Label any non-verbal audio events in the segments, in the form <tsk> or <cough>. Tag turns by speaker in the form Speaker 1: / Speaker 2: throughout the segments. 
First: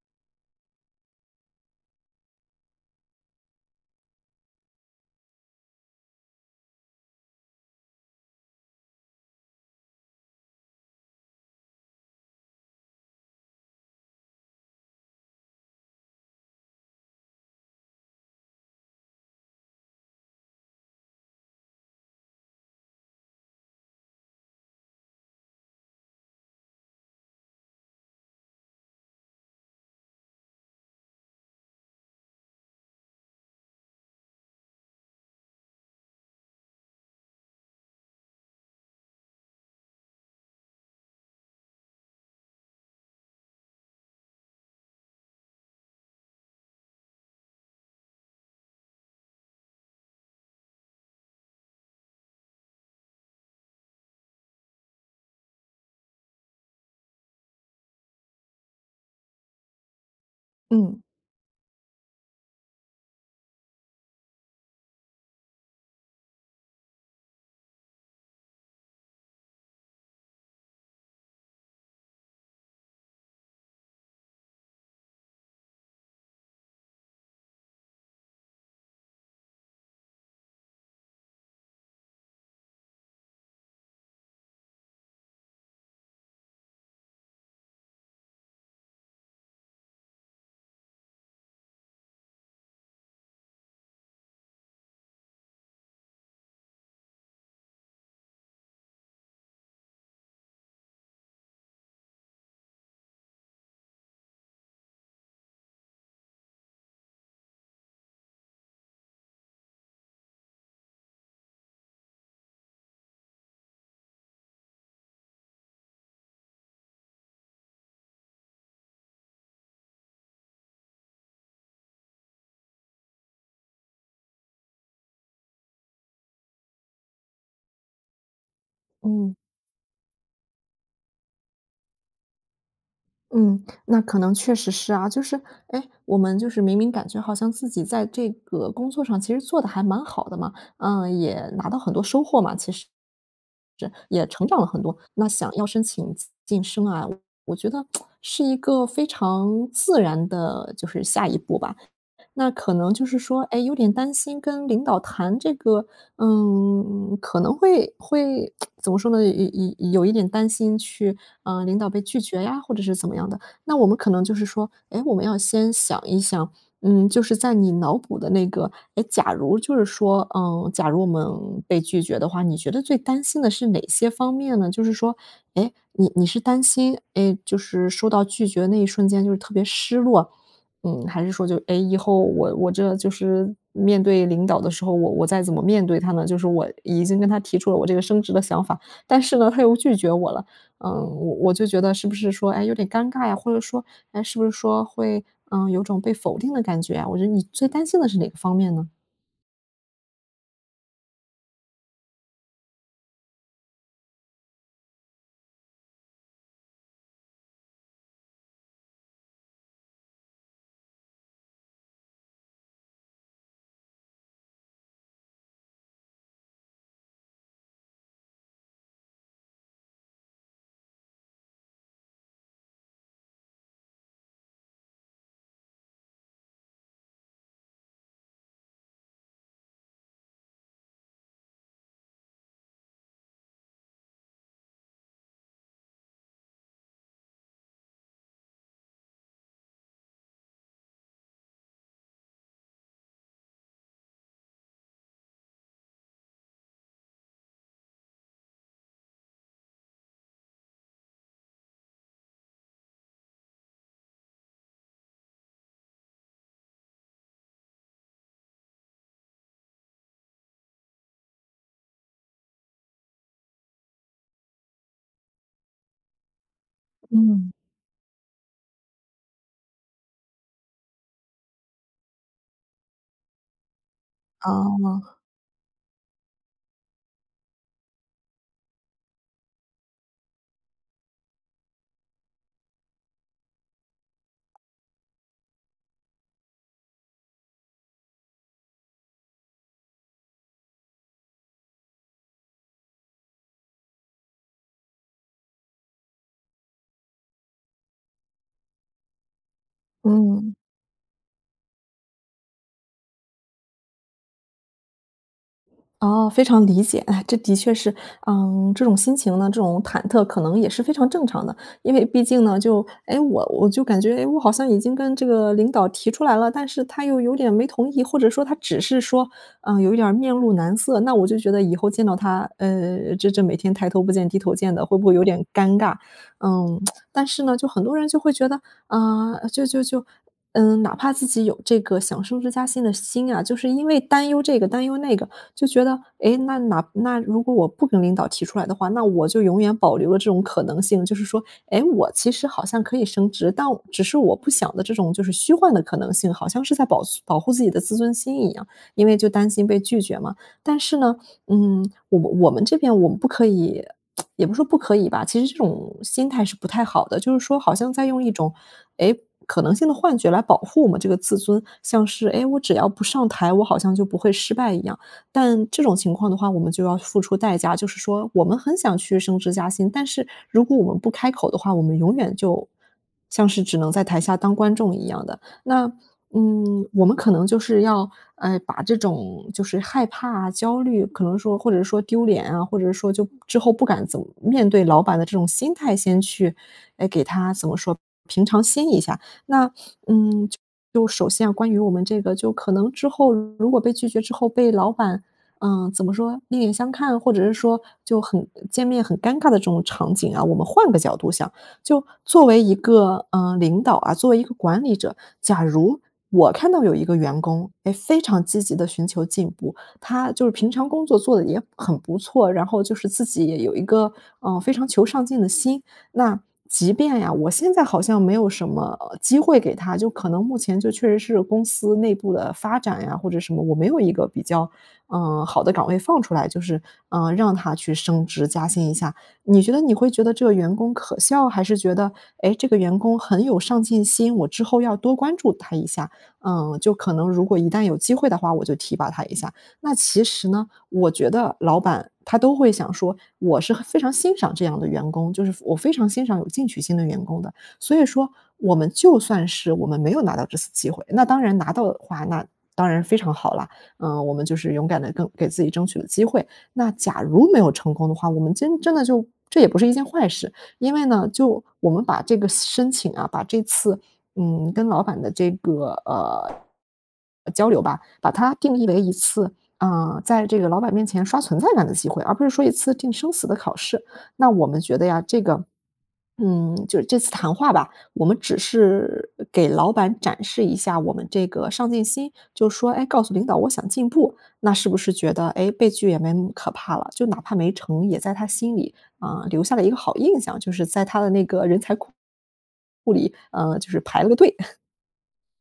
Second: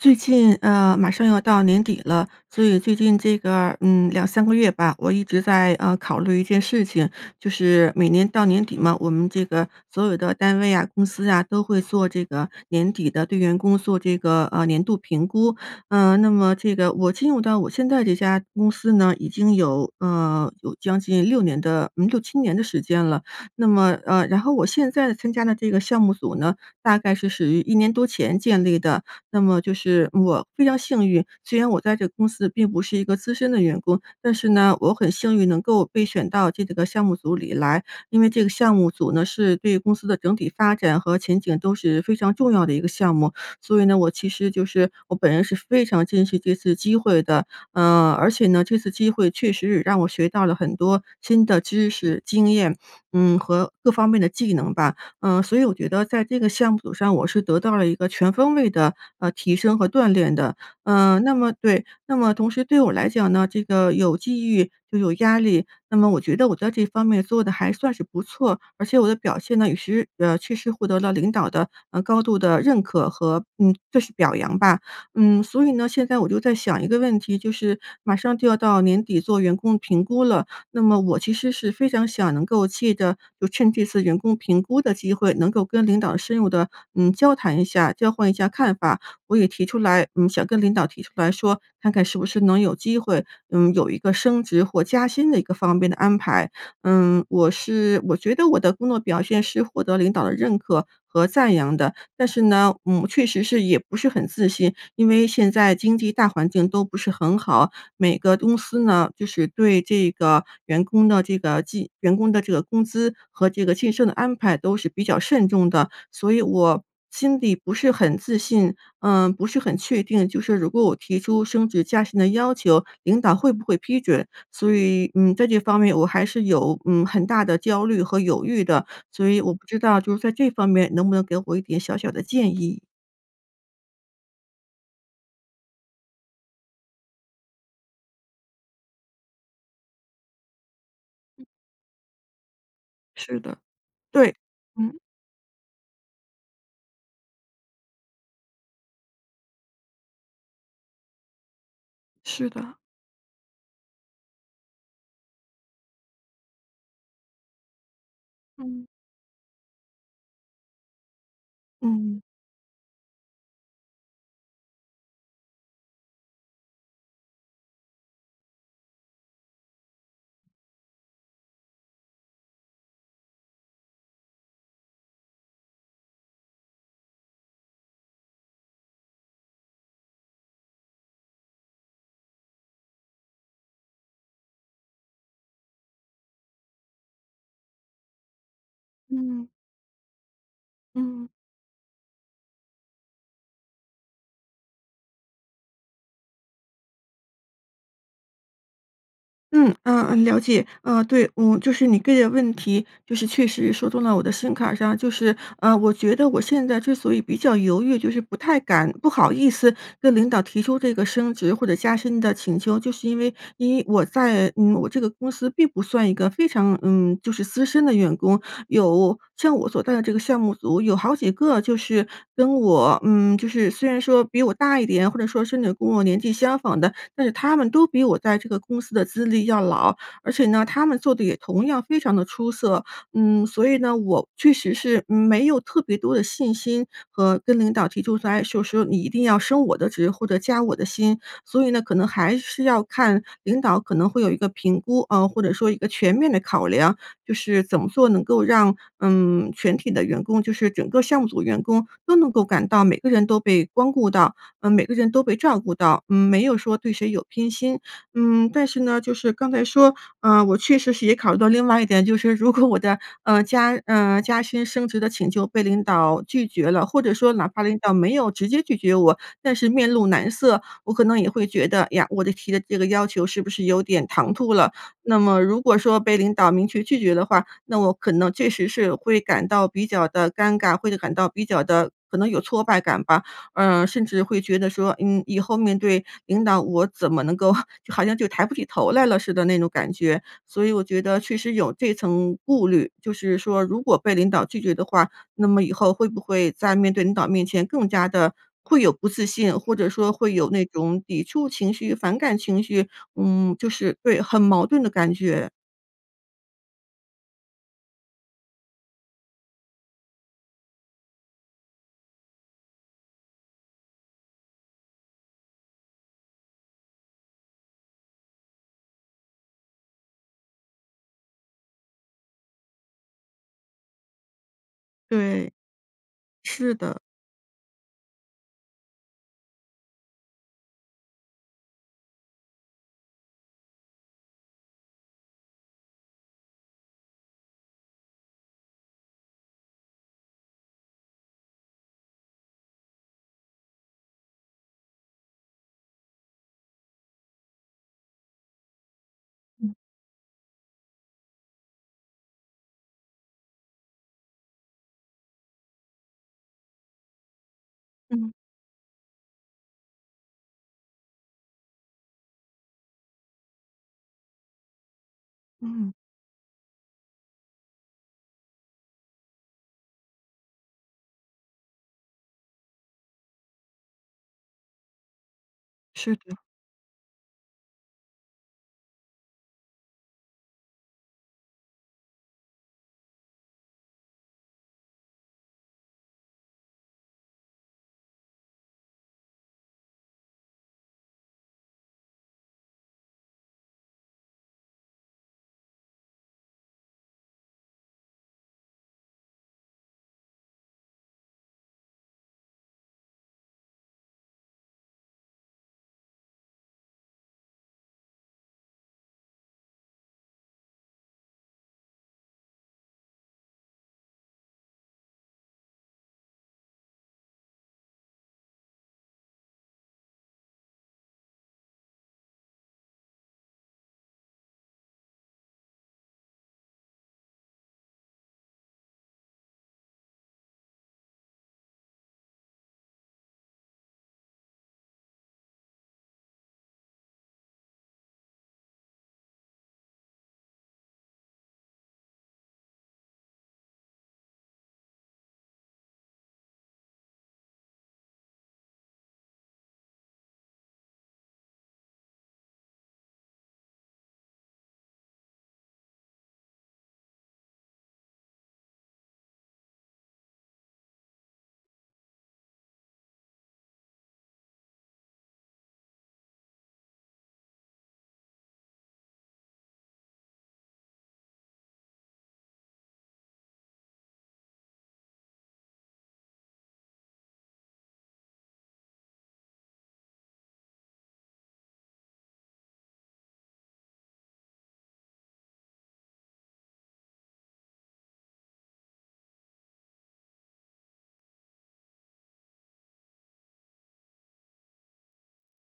Speaker 1: 最近呃马上要到年底了，所以最近这个嗯2、3个月吧，我一直在呃考虑一件事情。就是每年到年底嘛，我们这个所有的单位啊、公司啊，都会做这个年底的对员工做这个呃年度评估。呃那么这个我进入到我现在这家公司呢，已经有呃有将近6年的6、7年的时间了，那么，呃然后我现在参加了这个项目组呢，大概是属于1年多前建立的。那么就是我非常幸运，虽然我在这个公司并不是一个资深的员工，但是呢，我很幸运能够被选到这个项目组里来，因为这个项目组呢，是对公司的整体发展和前景都是非常重要的一个项目，所以呢，我其实就是我本人是非常珍惜这次机会的。呃而且呢，这次机会确实让我学到了很多新的知识、经验，嗯和各方面的技能吧。呃所以我觉得在这个项目上我是得到了一个全方位的，呃，提升和锻炼的。
Speaker 2: 嗯。
Speaker 1: 呃那么对，那么同时对我来讲呢，这个有机遇就有压力，那么我觉得我在这一方面做得还算是不错，而且我的表现呢，也是呃确实获得了领导的呃高度的认可和嗯就是表扬吧。嗯，所以呢，现在我就在想一个问题，就是马上就要到年底做员工评估了，那么我其实是非常想能够借得就趁这次员工评估的机会，能够跟领导深入地嗯交谈一下，交换一下看法。我也提出来嗯想跟领导提出来说，看看是不是能有机会，嗯有一个升职或加薪的一个方面的安排。嗯，我是我觉得我的工作表现是获得领导的认可和赞扬的，但是呢，嗯确实是也不是很自信，因为现在经济大环境都不是很好，每个公司呢，就是对这个员工的这个晋员工的这个工资和这个晋升的安排都是比较慎重的。所以我心底不是很自信呃不是很确定，就是如果我提出升职加薪的要求，领导会不会批准，所以，嗯在这方面我还是有嗯很大的焦虑和犹豫的。所
Speaker 2: 嗯。
Speaker 1: 以我不知道就在这方面能不能给我一点小小的建议。
Speaker 2: 嗯，那可能确实是啊，就是诶，我们就是明明感觉好像自己在这个工作上其实做得还蛮好的嘛，呃，也拿到很多收获嘛，其实
Speaker 1: 是的。
Speaker 2: 也
Speaker 1: 对。
Speaker 2: 成长了很多，
Speaker 1: 嗯。
Speaker 2: 那想要申请晋晋升啊，我觉得，<tsk> 是一个非常自然的，就是下一步吧。
Speaker 1: 是
Speaker 2: 那可
Speaker 1: 的。
Speaker 2: 能就是说，诶，有点担心跟领导谈这个，嗯，可能会会 <tsk>
Speaker 1: 嗯。
Speaker 2: 怎么说呢，有有有有有一点担心去呃，领导被拒
Speaker 1: 嗯。
Speaker 2: 绝呀，或者是怎么样的。那我们可能就是说，哎，我们要先想一想，嗯，就是在你脑补的那个诶，假如就是说嗯，假如我们被拒绝的话，你觉得最担心的是哪些方面呢？就是说，诶，你你是担心，嗯，就是收到拒绝那一瞬间就是特别失落。嗯，还是说就，诶，以后我我这就是面对领导的时候，我我再怎么面对他呢？就是我已经跟他提出了我这个升职的想法，但是
Speaker 1: 嗯。
Speaker 2: 呢，他又拒绝我了，呃，
Speaker 1: 嗯。
Speaker 2: 我我就觉得是不是说，哎，有点尴尬呀，或者说，哎，是不是说会，呃，有种被否定的感觉啊？我觉得你最担心的是哪个方面呢？
Speaker 1: 嗯，呃呃了解。呃对。嗯就是你个人问题就是确实说动了我的心坎上，就是呃我觉得我现在之所以比较犹豫就是不太敢不好意思跟领导提出这个升职或者加薪的请求，就是因为因为我在嗯我这个公司并不算一个非常嗯就是资深的员工。有像我所在的这个项目组有好几个就是跟我嗯就是虽然说比我大一点，或者说甚至有跟我年纪相仿的，但是他们都比我在这个公司的资历要老，而且呢，他们做得也同样非常地出色。嗯，所以呢，我确实是没有特别多的信心和跟领导提出说哎说说你一定要升我的职或者加我的薪。所以呢，可能还是要看领导可能会有一个评估啊，或者说一个全面的考量。就是怎么做能够让嗯全体的员工就是整个项目组员工都能够感到每个人都被光顾到，呃每个人都被照顾到，嗯没有说对谁有偏心，嗯。但是呢，就是刚才说，呃我确实是也考虑到另外一点，就是如果我的呃加呃加薪升职的请求被领导拒绝了，或者说哪
Speaker 2: 嗯。
Speaker 1: 怕领导没有直接拒绝我，但是面露难色，我可能也会觉得，呀，我的提的这个要求是不是有点唐突了？
Speaker 2: 哦。
Speaker 1: 那么如果说被领导明确拒绝的话，那我可能确实是会感到比较地尴尬，或者感到比较地可能有挫败感吧。呃甚至会觉得说，嗯以后面对领导，我怎么能够 <chuckles> 就好像就抬不起头来了似的那种感觉。所以我觉得确实有这层顾虑，就是说如果被领导拒绝的话，那么以后会不会在面对领导面前更加地会有不自信，或者说会有
Speaker 2: 嗯。
Speaker 1: 那种抵触情绪、反感情绪。嗯就是对，很矛盾的感觉。
Speaker 2: 哦，非常理解。唉，这的确是呃这种心情呢，这种忐忑，可能也是非常正常的。因为毕竟呢就诶，我我就感觉我好像已经跟这个领导提出来了，但是他又有点没同意，或者说他只是说呃有一点儿面露难色，那我就觉得以后见到他，呃这这每天抬头不见低头见的，会不会有点
Speaker 1: 对，
Speaker 2: 尴尬。
Speaker 1: 是
Speaker 2: 嗯，
Speaker 1: 的。
Speaker 2: <tsk> 但是呢，就很多人会觉得，啊，就就就嗯哪怕自己有这个想升职加薪的心啊，就是因为担忧这个担忧那个，就觉得，诶，那那那如果我不跟领导提出来的话，那我就永远保留了这种可能性。就是说，诶，我其实好像可以升职，但只是我不想的这种就是虚幻的可能性。好像是在保存保护自己的自尊心一样，因为就担心
Speaker 1: 嗯。
Speaker 2: 被拒绝嘛。但是呢，嗯我我们这边我们不可以，<tsk> 也不是说不可以吧，其实这种心态是不太好的。就是说好像在用一
Speaker 1: 嗯。
Speaker 2: 种诶可能性的幻觉来保护我们这个自尊，像是诶我只要不上台，我好像就不会失败一样。但这
Speaker 1: 嗯。
Speaker 2: 种情况的话我们就要付出代价，就是说我们很想去升职加薪，但是如果我们不开口的话，我们永远就像是只能在台下当观众一样的。那
Speaker 1: 是的。
Speaker 2: 嗯我们可能就是要呃把这种就是害怕焦虑，可能说或者说丢脸啊，或者说就之后不敢怎么面对老板的这种心态，先去诶给它怎么说，平常心一下。那嗯就首先啊，关于我们这个就可能之后如果被拒绝之后被老板，呃怎么说，另眼相看？或者是说就很见面很尴尬的这种场景啊，我们换个角度想。就作为一个呃领导啊，作为一个管理者，假如，我看到有一个员工诶非常积极地寻求进步，他就是平常工作做得也很不错，然后就是自己有一个呃非常求上进的心，那即便呀，我现在好像没有什么机会给他，就可能目前就确实是公司内部的发展呀，或者什么，我没有一个比较呃好的岗位放出来，就是呃让他去升职加薪一下。你觉得你会觉得这个员工可笑，还是觉得诶，这个员工很有上进心，我之后要多关注他一下。呃就可能如果一旦有机会的话，我就提拔他一下。那其实呢，我觉得老板他都会想说，我是很非常欣赏这样的员工，就是我非常欣赏有进取心的员工的。所以说我们就算是我们没有拿到这次机会那当然拿到的话，那当然非常好了，呃我们就是勇敢地跟给自己争取了机会。那假如没有成功的话，我们真真的就，这也不是一件坏事。因为呢，就我们把这个申请啊，把这次嗯跟老板的这个呃呃，交流吧，把它定义为一次啊在这个老板面前刷存在感的机会，而不是说一次定生死的考试。那我们觉得呀，这个嗯就是这次谈话吧，我们只是给老板展示一下我们这个上进心，就说诶，告诉领导我想进步。那是不是觉得，诶，被拒也没那么可怕了。就哪怕没成也在他心里，呃留下了一个好印象，就是在他的那个人才库库里，呃就是排了个队。<chuckles>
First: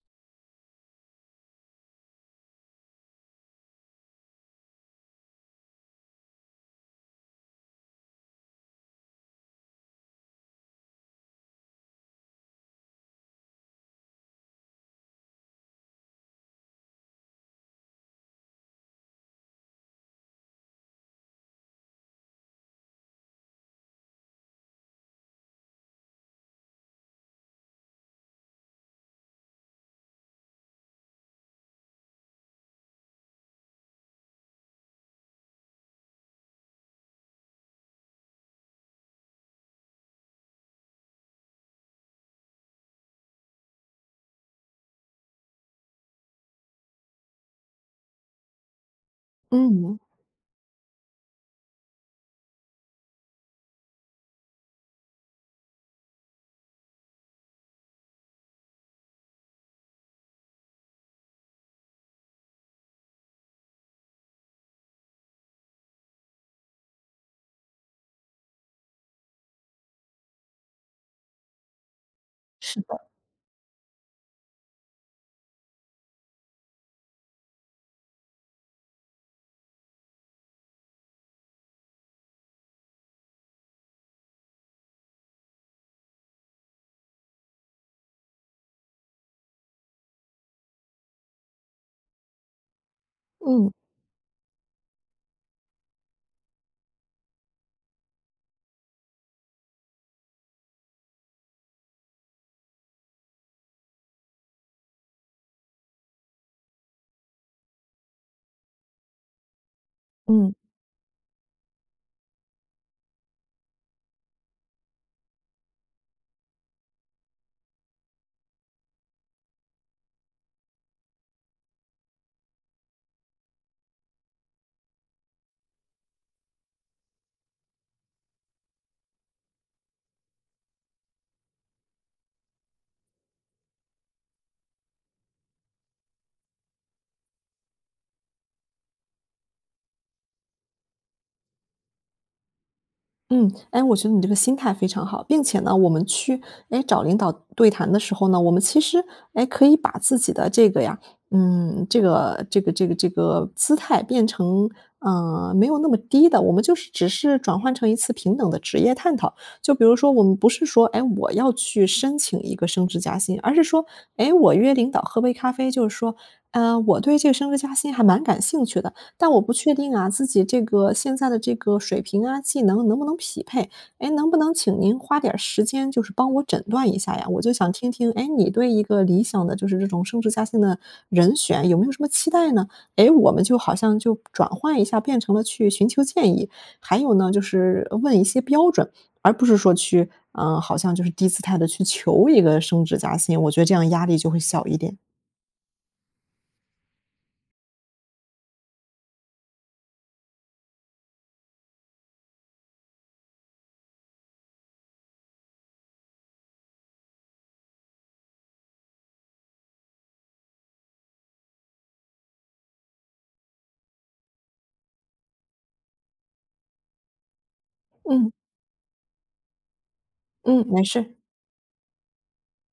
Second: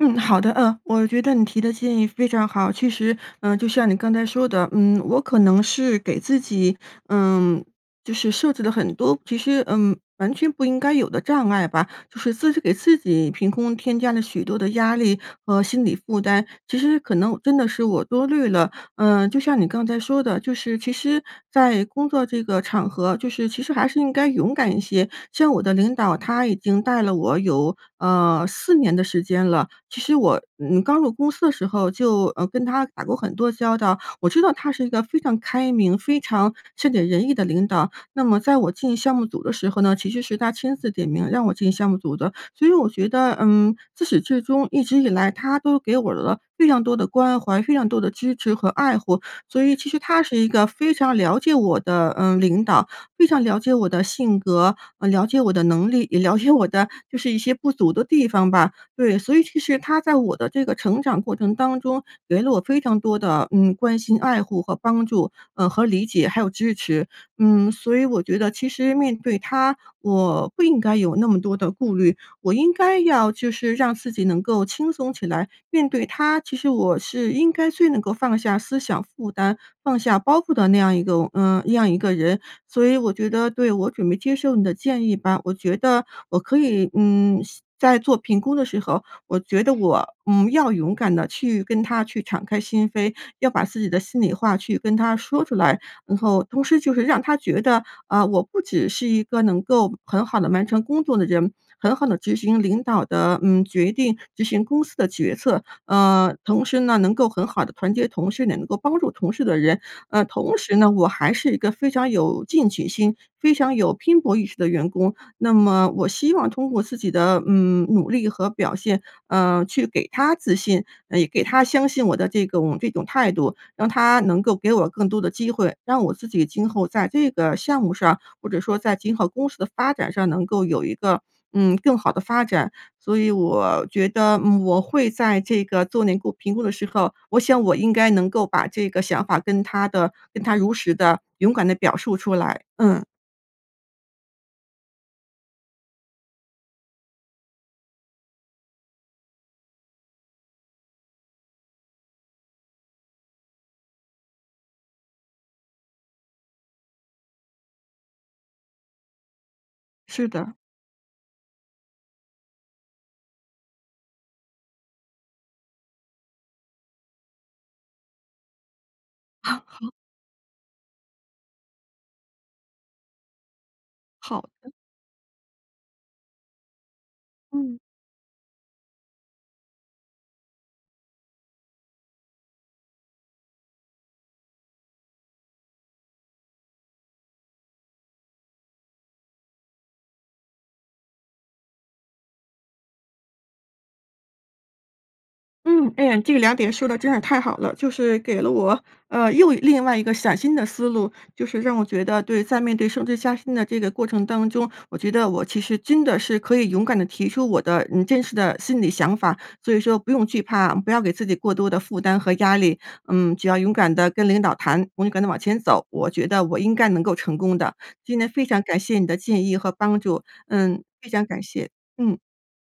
Speaker 1: 嗯，好的，呃，我觉得你提的建议非常好。其实，呃，就像你刚才说的，嗯，我可能是给自己，呃，就是设置了很多其实，嗯，完全不应该有的障碍吧。就是自己给自己凭空添加了许多的压力和心理负担，其实可能真的是我多虑了。呃，就像你刚才说的，就是其实在工作这个场合，就是其实还是应该勇敢一些。像我的领导，他已经带了我有，呃，4年的时间了。其实我，嗯，刚入公司的时候就，呃，跟他打过很多交道，我知道他是一个非常开明、非常善解人意的领导。那么在我进项目组的时候呢，其实是他亲自点名让我进项目组的。所以我觉得，嗯，自始至终一直以来，他都给我了非常多的关怀，非常多的支持和爱护。所以其实
Speaker 2: 嗯。
Speaker 1: 他是一个非常了解我的，呃，领导，非常了解我的性格，呃，了解我的能力，也了解我的就是一些不足的地方吧。对，所以其实他在我的这个成长过程当中，给了我非常多的，嗯，关心爱护和帮助，呃，和理解，还有支持，嗯，所以我觉得其实面对他，我不应该有那么多的顾虑。我应
Speaker 2: 是
Speaker 1: 该
Speaker 2: 的。
Speaker 1: 要就是让自己能够轻松起来，面对他，其实我是应该最能够放下思想负担，放下包袱的那样一个我呃，那样一个人。所以我觉得对，我准备接受你的建议吧，我觉得我可以，嗯，先在做评估的时候，我觉得我，嗯，要勇敢地去跟他去敞开心扉，要把
Speaker 2: 嗯。
Speaker 1: 自己的心里话去跟他说出来。然后，同时就是让他觉得，呃，我不只是一个能够很好地完成工作的人，很好地执行领导的，嗯，决定，执行公司的决策，呃，同时呢，能够很好地团结同事，也能够帮助同事的人。呃，
Speaker 2: 嗯。
Speaker 1: 同时呢，我还是一个非常有进取心，非常有拼搏意识的员工，那么我希望通过自己的，嗯，努力和表现，呃，去给他自信，也给他相信我的这种这种态度，让他能够给我更多的机会，让我自己今后在这个项目上，或者说在今后公司的发展上，能够有一个，嗯，更好的发展。所以我觉得，嗯，我会在这个做内部评估的时候，我想我应该能够把这个想法，跟他的跟他如实地、勇敢地表述出来，嗯。
Speaker 2: 嗯，哎，我觉得你这个心态非常好，并且呢，我们去，诶，找领导对谈的时候呢，我们其实，诶，可以把自己的这个呀嗯，这个这个这个这个姿态变成，呃，没有那么低的，我们就是只是转换成一次平等的职业探讨。就比如说我
Speaker 1: 是
Speaker 2: 们不
Speaker 1: 的。
Speaker 2: 是说，哎，我要去申请一个升职加薪，而是说，哎，我约领导喝杯咖啡，就是说，哎，我对这个升职加薪还蛮感兴趣的，但我不确
Speaker 1: <chuckles>
Speaker 2: 定啊，自己这个现在的这个水平啊、技能，能不能匹配。哎，能不
Speaker 1: 好
Speaker 2: 能
Speaker 1: 的。
Speaker 2: 请您花点儿时间，就是帮我诊断一下呀，我就想
Speaker 1: 嗯。
Speaker 2: 听听，哎，你对一个理想的就是这种升职加薪的人选，有没有什么期待呢？诶，我们就好像就转换一下，变成了去寻求建议。还有呢，就是，呃，问一些标准，而不是说去啊，好像就是低姿态地去求一个升职加薪，我觉得这样压力就会小一点。
Speaker 1: 嗯，诶，这个2点说得真是太好了，就是给了我，呃，又另外一个崭新的思路。就是让我觉得对，在面对升职加薪的这个过程当中，我觉得我其实真的是可以勇敢地提出我的，嗯，真实的心理想法。所以说不用惧怕，不要给自己过多的负担和压力。嗯，只要勇敢地跟领导谈，勇敢地往前走，我觉得我应该能够成功的。今天
Speaker 2: 嗯。
Speaker 1: 非常感谢你的建议和帮助，
Speaker 2: 嗯，
Speaker 1: 呃，
Speaker 2: 没
Speaker 1: 非
Speaker 2: 事。
Speaker 1: 常感谢，嗯。